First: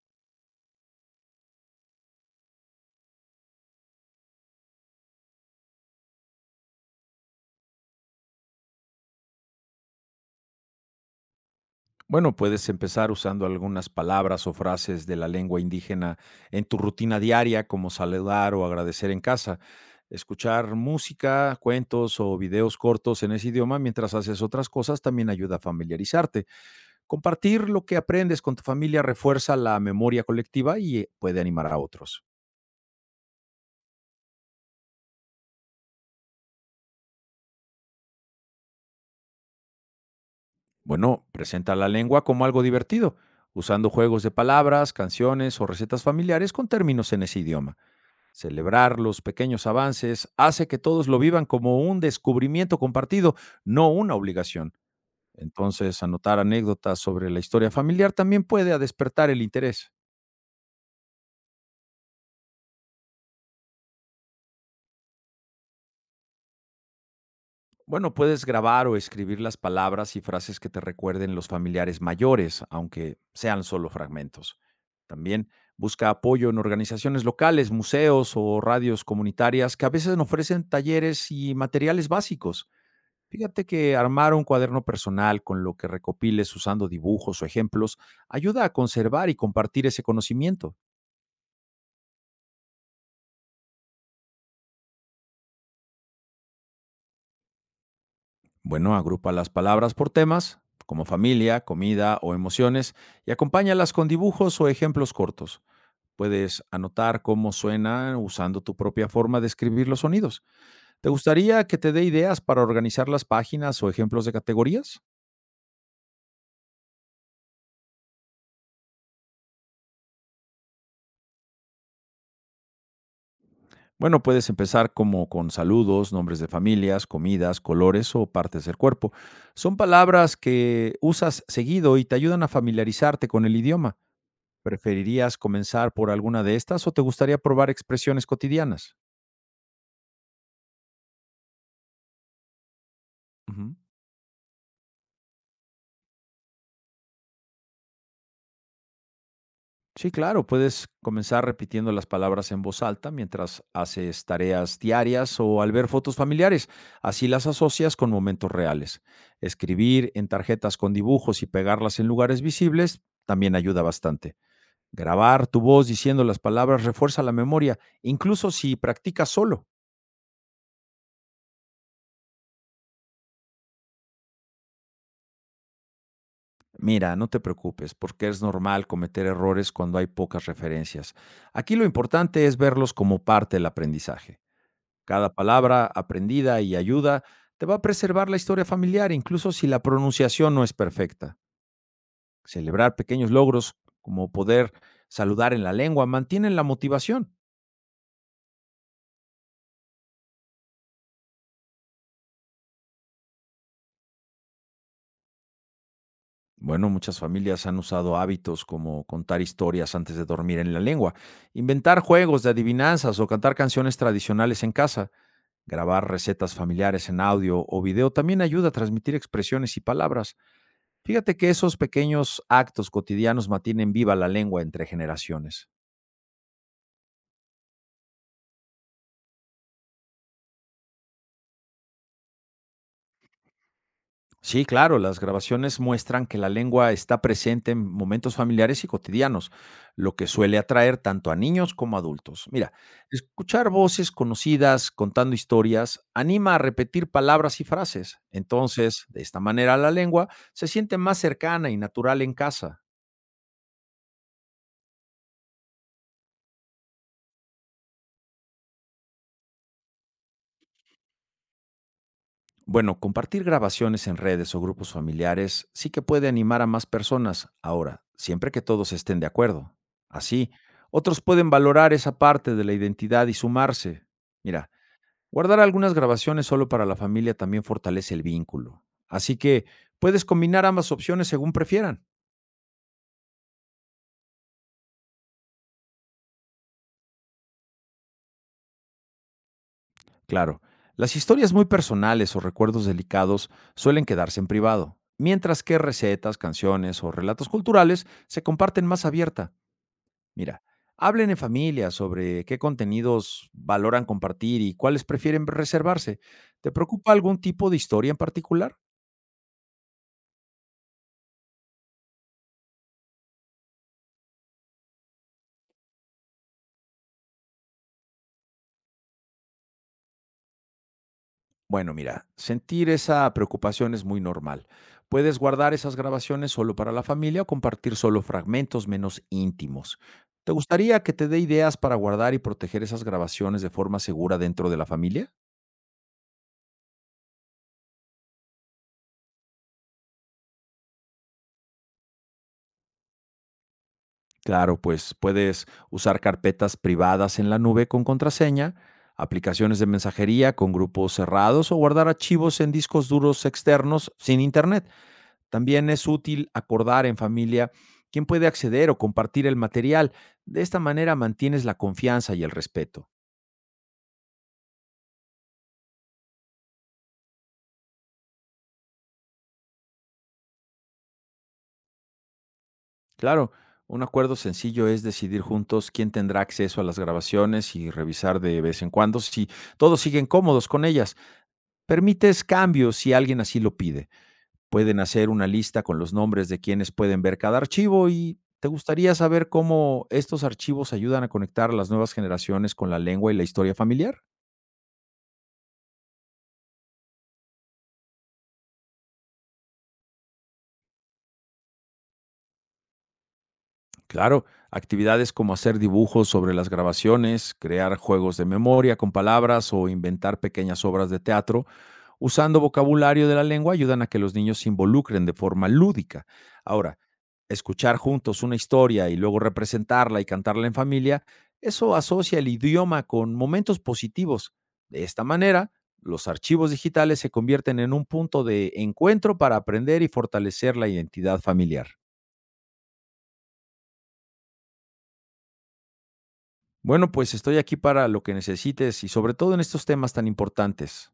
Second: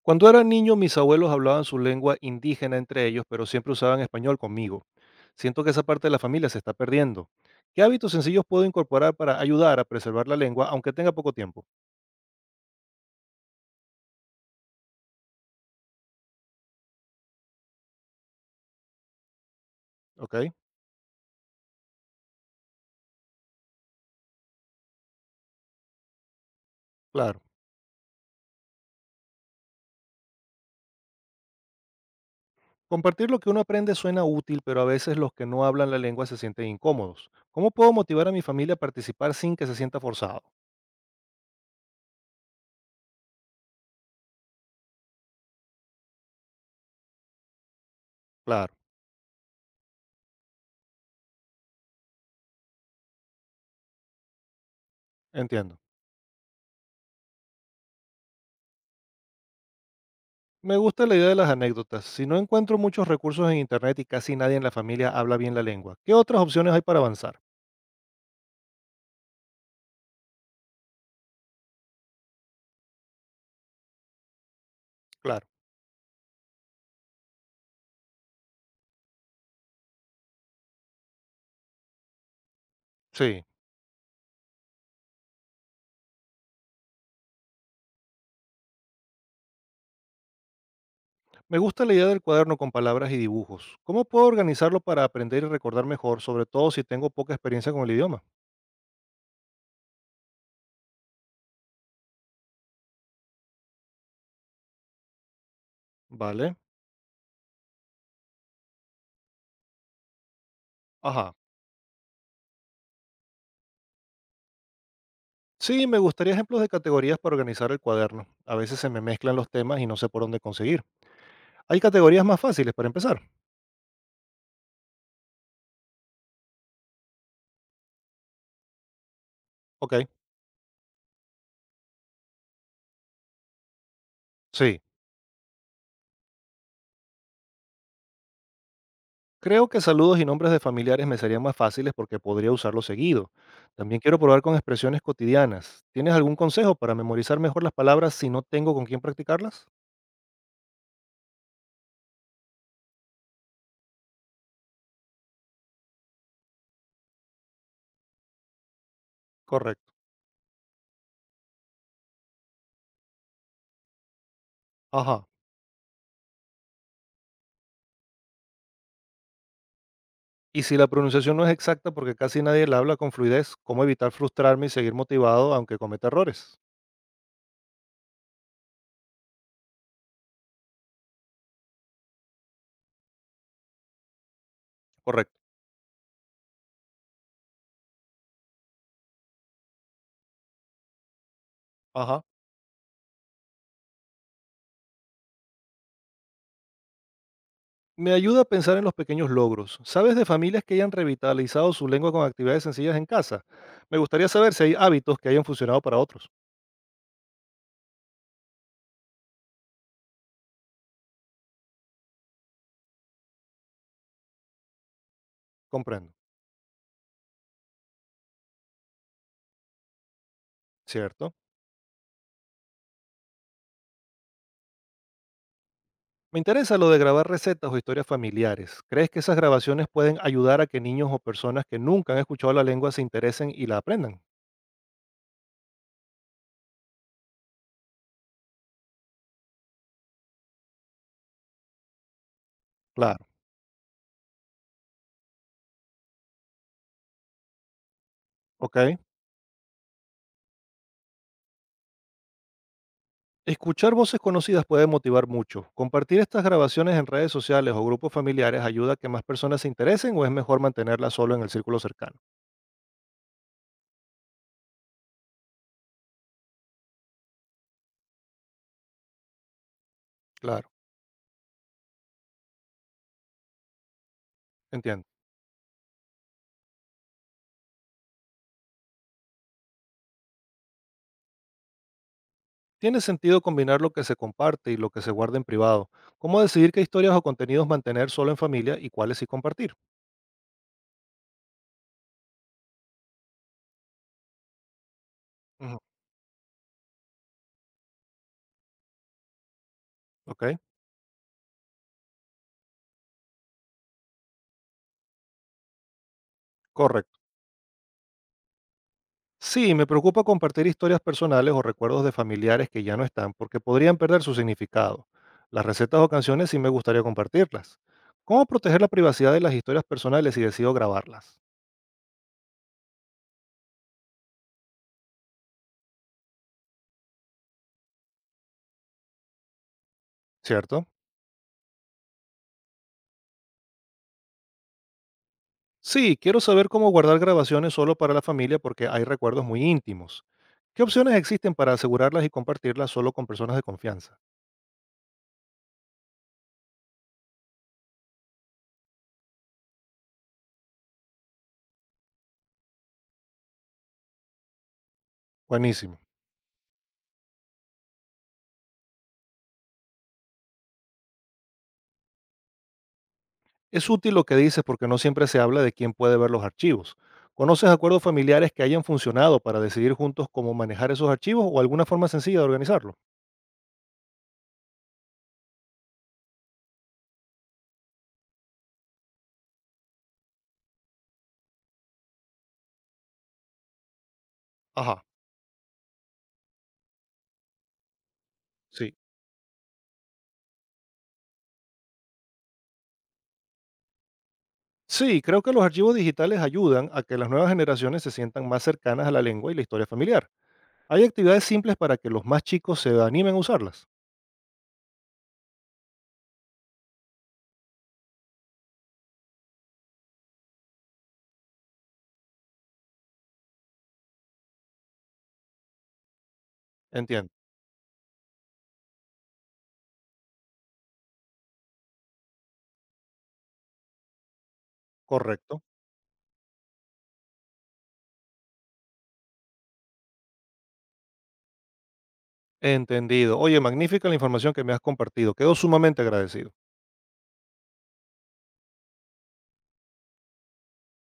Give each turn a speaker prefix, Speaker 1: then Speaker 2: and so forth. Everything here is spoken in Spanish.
Speaker 1: Cuando era niño, mis abuelos hablaban su lengua indígena entre ellos, pero siempre usaban español conmigo. Siento que esa parte de la familia se está perdiendo. ¿Qué hábitos sencillos puedo incorporar para ayudar a preservar la lengua, aunque tenga poco tiempo?
Speaker 2: Bueno, puedes empezar usando algunas palabras o frases de la lengua indígena en tu rutina diaria, como saludar o agradecer en casa.
Speaker 1: ¿Ok?
Speaker 2: Escuchar música, cuentos o videos cortos en ese idioma mientras haces otras cosas también ayuda a familiarizarte.
Speaker 1: Claro.
Speaker 2: Compartir lo que aprendes con tu familia refuerza la memoria colectiva y puede animar a otros.
Speaker 1: Compartir lo que uno aprende suena útil, pero a veces los que no hablan la lengua se sienten incómodos. ¿Cómo puedo motivar a mi familia a participar sin que se sienta forzado?
Speaker 2: Bueno, presenta la lengua como algo divertido, usando juegos de palabras, canciones o recetas familiares con términos en ese idioma.
Speaker 1: Claro,
Speaker 2: Celebrar los pequeños avances hace que todos lo vivan como un descubrimiento compartido, no una obligación.
Speaker 1: entiendo.
Speaker 2: Entonces, anotar anécdotas sobre la historia familiar también puede a despertar el interés.
Speaker 1: Me gusta la idea de las anécdotas. Si no encuentro muchos recursos en Internet y casi nadie en la familia habla bien la lengua, ¿qué otras opciones hay para avanzar?
Speaker 2: Bueno, puedes grabar o escribir las palabras y frases que te recuerden los familiares mayores, aunque sean solo fragmentos.
Speaker 1: Claro.
Speaker 2: También busca apoyo en organizaciones locales, museos o radios comunitarias que a veces ofrecen talleres y materiales básicos.
Speaker 1: Sí.
Speaker 2: Fíjate que armar un cuaderno personal con lo que recopiles usando dibujos o ejemplos ayuda a conservar y compartir ese conocimiento.
Speaker 1: Me gusta la idea del cuaderno con palabras y dibujos. ¿Cómo puedo organizarlo para aprender y recordar mejor, sobre todo si tengo poca experiencia con el idioma?
Speaker 2: Bueno, agrupa las palabras por temas, como familia, comida o emociones, y acompáñalas con dibujos o ejemplos cortos.
Speaker 1: Vale.
Speaker 2: Puedes anotar cómo suena usando tu propia forma de escribir los sonidos. ¿Te
Speaker 1: Ajá.
Speaker 2: gustaría que te dé ideas para organizar las páginas o ejemplos de categorías?
Speaker 1: Sí, me gustaría ejemplos de categorías para organizar el cuaderno. A veces se me mezclan los temas y no sé por dónde conseguir. ¿Hay categorías más fáciles para empezar?
Speaker 2: Bueno, puedes empezar como con saludos, nombres de familias, comidas, colores o partes del cuerpo. Son
Speaker 1: Ok.
Speaker 2: palabras que usas seguido y te ayudan a familiarizarte con el idioma.
Speaker 1: Sí.
Speaker 2: ¿Preferirías comenzar por alguna de estas o te gustaría probar expresiones cotidianas?
Speaker 1: Creo que saludos y nombres de familiares me serían más fáciles porque podría usarlos seguido.
Speaker 2: Ujú.
Speaker 1: También quiero probar con expresiones cotidianas. ¿Tienes algún consejo para memorizar mejor las palabras si no tengo con quién practicarlas?
Speaker 2: Sí, claro, puedes comenzar repitiendo las palabras en voz alta mientras haces tareas diarias o al ver fotos familiares. Así las asocias con momentos reales.
Speaker 1: Correcto.
Speaker 2: Escribir en tarjetas con dibujos y pegarlas en lugares visibles también ayuda bastante.
Speaker 1: Ajá.
Speaker 2: Grabar tu voz diciendo las palabras refuerza la memoria, incluso si practicas solo.
Speaker 1: Y si la pronunciación no es exacta porque casi nadie la habla con fluidez, ¿cómo evitar frustrarme y seguir motivado aunque cometa errores?
Speaker 2: Mira, no te preocupes, porque es normal cometer errores cuando hay pocas referencias. Aquí lo importante es verlos como parte del aprendizaje. Cada
Speaker 1: Correcto.
Speaker 2: palabra aprendida y ayuda te va a preservar la historia familiar, incluso si la pronunciación no es perfecta.
Speaker 1: Ajá.
Speaker 2: Celebrar pequeños logros, como poder saludar en la lengua, mantienen la motivación.
Speaker 1: Me ayuda a pensar en los pequeños logros. ¿Sabes de familias que hayan revitalizado su lengua con actividades sencillas en casa? Me gustaría saber si hay hábitos que hayan funcionado para otros.
Speaker 2: Bueno, muchas familias han usado hábitos como contar historias antes de dormir en la lengua, inventar juegos de adivinanzas o cantar canciones tradicionales en casa, grabar
Speaker 1: Comprendo.
Speaker 2: recetas familiares en audio o video también ayuda a transmitir expresiones y palabras.
Speaker 1: ¿Cierto?
Speaker 2: Fíjate que esos pequeños actos cotidianos mantienen viva la lengua entre generaciones.
Speaker 1: Me interesa lo de grabar recetas o historias familiares. ¿Crees que esas grabaciones pueden ayudar a que niños o personas que nunca han escuchado la lengua se interesen y la aprendan?
Speaker 2: Sí, claro, las grabaciones muestran que la lengua está presente en momentos familiares y cotidianos, lo que suele atraer tanto a niños como a adultos. Mira,
Speaker 1: Claro.
Speaker 2: escuchar voces conocidas contando historias anima a repetir palabras y frases.
Speaker 1: ¿Ok?
Speaker 2: Entonces, de esta manera la lengua se siente más cercana y natural en casa.
Speaker 1: Escuchar voces conocidas puede motivar mucho. ¿Compartir estas grabaciones en redes sociales o grupos familiares ayuda a que más personas se interesen o es mejor mantenerlas solo en el círculo cercano?
Speaker 2: Bueno, compartir grabaciones en redes o grupos familiares sí que puede animar a más personas, ahora, siempre que todos estén de acuerdo. Así,
Speaker 1: Claro,
Speaker 2: otros pueden valorar esa parte de la identidad y sumarse. Mira,
Speaker 1: entiendo.
Speaker 2: guardar algunas grabaciones solo para la familia también fortalece el vínculo. Así que puedes combinar ambas opciones según prefieran.
Speaker 1: Tiene sentido combinar lo que se comparte y lo que se guarda en privado. ¿Cómo decidir qué historias o contenidos mantener solo en familia y cuáles sí compartir?
Speaker 2: Claro, las historias muy personales o recuerdos delicados suelen quedarse en privado, mientras que
Speaker 1: Ujú,
Speaker 2: recetas, canciones o relatos culturales se comparten más abierta.
Speaker 1: ok,
Speaker 2: Mira, hablen en familia sobre qué contenidos valoran compartir y cuáles prefieren reservarse. ¿Te preocupa
Speaker 1: correcto.
Speaker 2: algún tipo de historia en particular?
Speaker 1: Sí, me preocupa compartir historias personales o recuerdos de familiares que ya no están porque podrían perder su significado. Las recetas o canciones sí me gustaría compartirlas. ¿Cómo proteger la privacidad de las historias personales si decido grabarlas?
Speaker 2: Bueno, mira, sentir esa preocupación es muy normal. Puedes guardar esas grabaciones solo para la familia o compartir solo fragmentos menos íntimos. ¿Te
Speaker 1: ¿Cierto?
Speaker 2: gustaría que te dé ideas para guardar y proteger esas grabaciones de forma segura dentro de la familia?
Speaker 1: Sí, quiero saber cómo guardar grabaciones solo para la familia porque hay recuerdos muy íntimos. ¿Qué opciones existen para asegurarlas y compartirlas solo con personas de confianza?
Speaker 2: Claro, pues puedes usar carpetas privadas en la nube con contraseña, aplicaciones de mensajería con grupos cerrados o guardar archivos en discos duros externos sin internet. También
Speaker 1: Buenísimo.
Speaker 2: es útil acordar en familia quién puede acceder o compartir el material. De esta manera mantienes la confianza y el respeto.
Speaker 1: Es útil lo que dices porque no siempre se habla de quién puede ver los archivos. ¿Conoces acuerdos familiares que hayan funcionado para decidir juntos cómo manejar esos archivos o alguna forma sencilla de organizarlo?
Speaker 2: Claro, un acuerdo sencillo es decidir juntos quién tendrá acceso a las grabaciones y revisar de vez en cuando si todos siguen cómodos con ellas. Permites cambios si alguien así lo pide. Pueden
Speaker 1: Ajá,
Speaker 2: hacer una lista con los nombres de quienes pueden ver cada archivo. Y ¿te
Speaker 1: sí.
Speaker 2: gustaría saber cómo estos archivos ayudan a conectar a las nuevas generaciones con la lengua y la historia familiar?
Speaker 1: Sí, creo que los archivos digitales ayudan a que las nuevas generaciones se sientan más cercanas a la lengua y la historia familiar. Hay actividades simples para que los más chicos se animen a usarlas.
Speaker 2: Claro, actividades como hacer dibujos sobre las grabaciones, crear juegos de memoria con palabras o inventar pequeñas obras de teatro usando vocabulario de la lengua ayudan a que los niños se involucren de forma lúdica. Ahora,
Speaker 1: Entiendo.
Speaker 2: escuchar juntos una historia y luego representarla y cantarla en familia, eso asocia el idioma con momentos positivos. De esta
Speaker 1: Correcto.
Speaker 2: manera, los archivos digitales se convierten en un punto de encuentro para aprender y fortalecer la identidad familiar.
Speaker 1: Entendido. Oye, magnífica la información que me has compartido. Quedo sumamente agradecido.
Speaker 2: Bueno, pues estoy aquí para lo que necesites y sobre todo en estos temas tan importantes.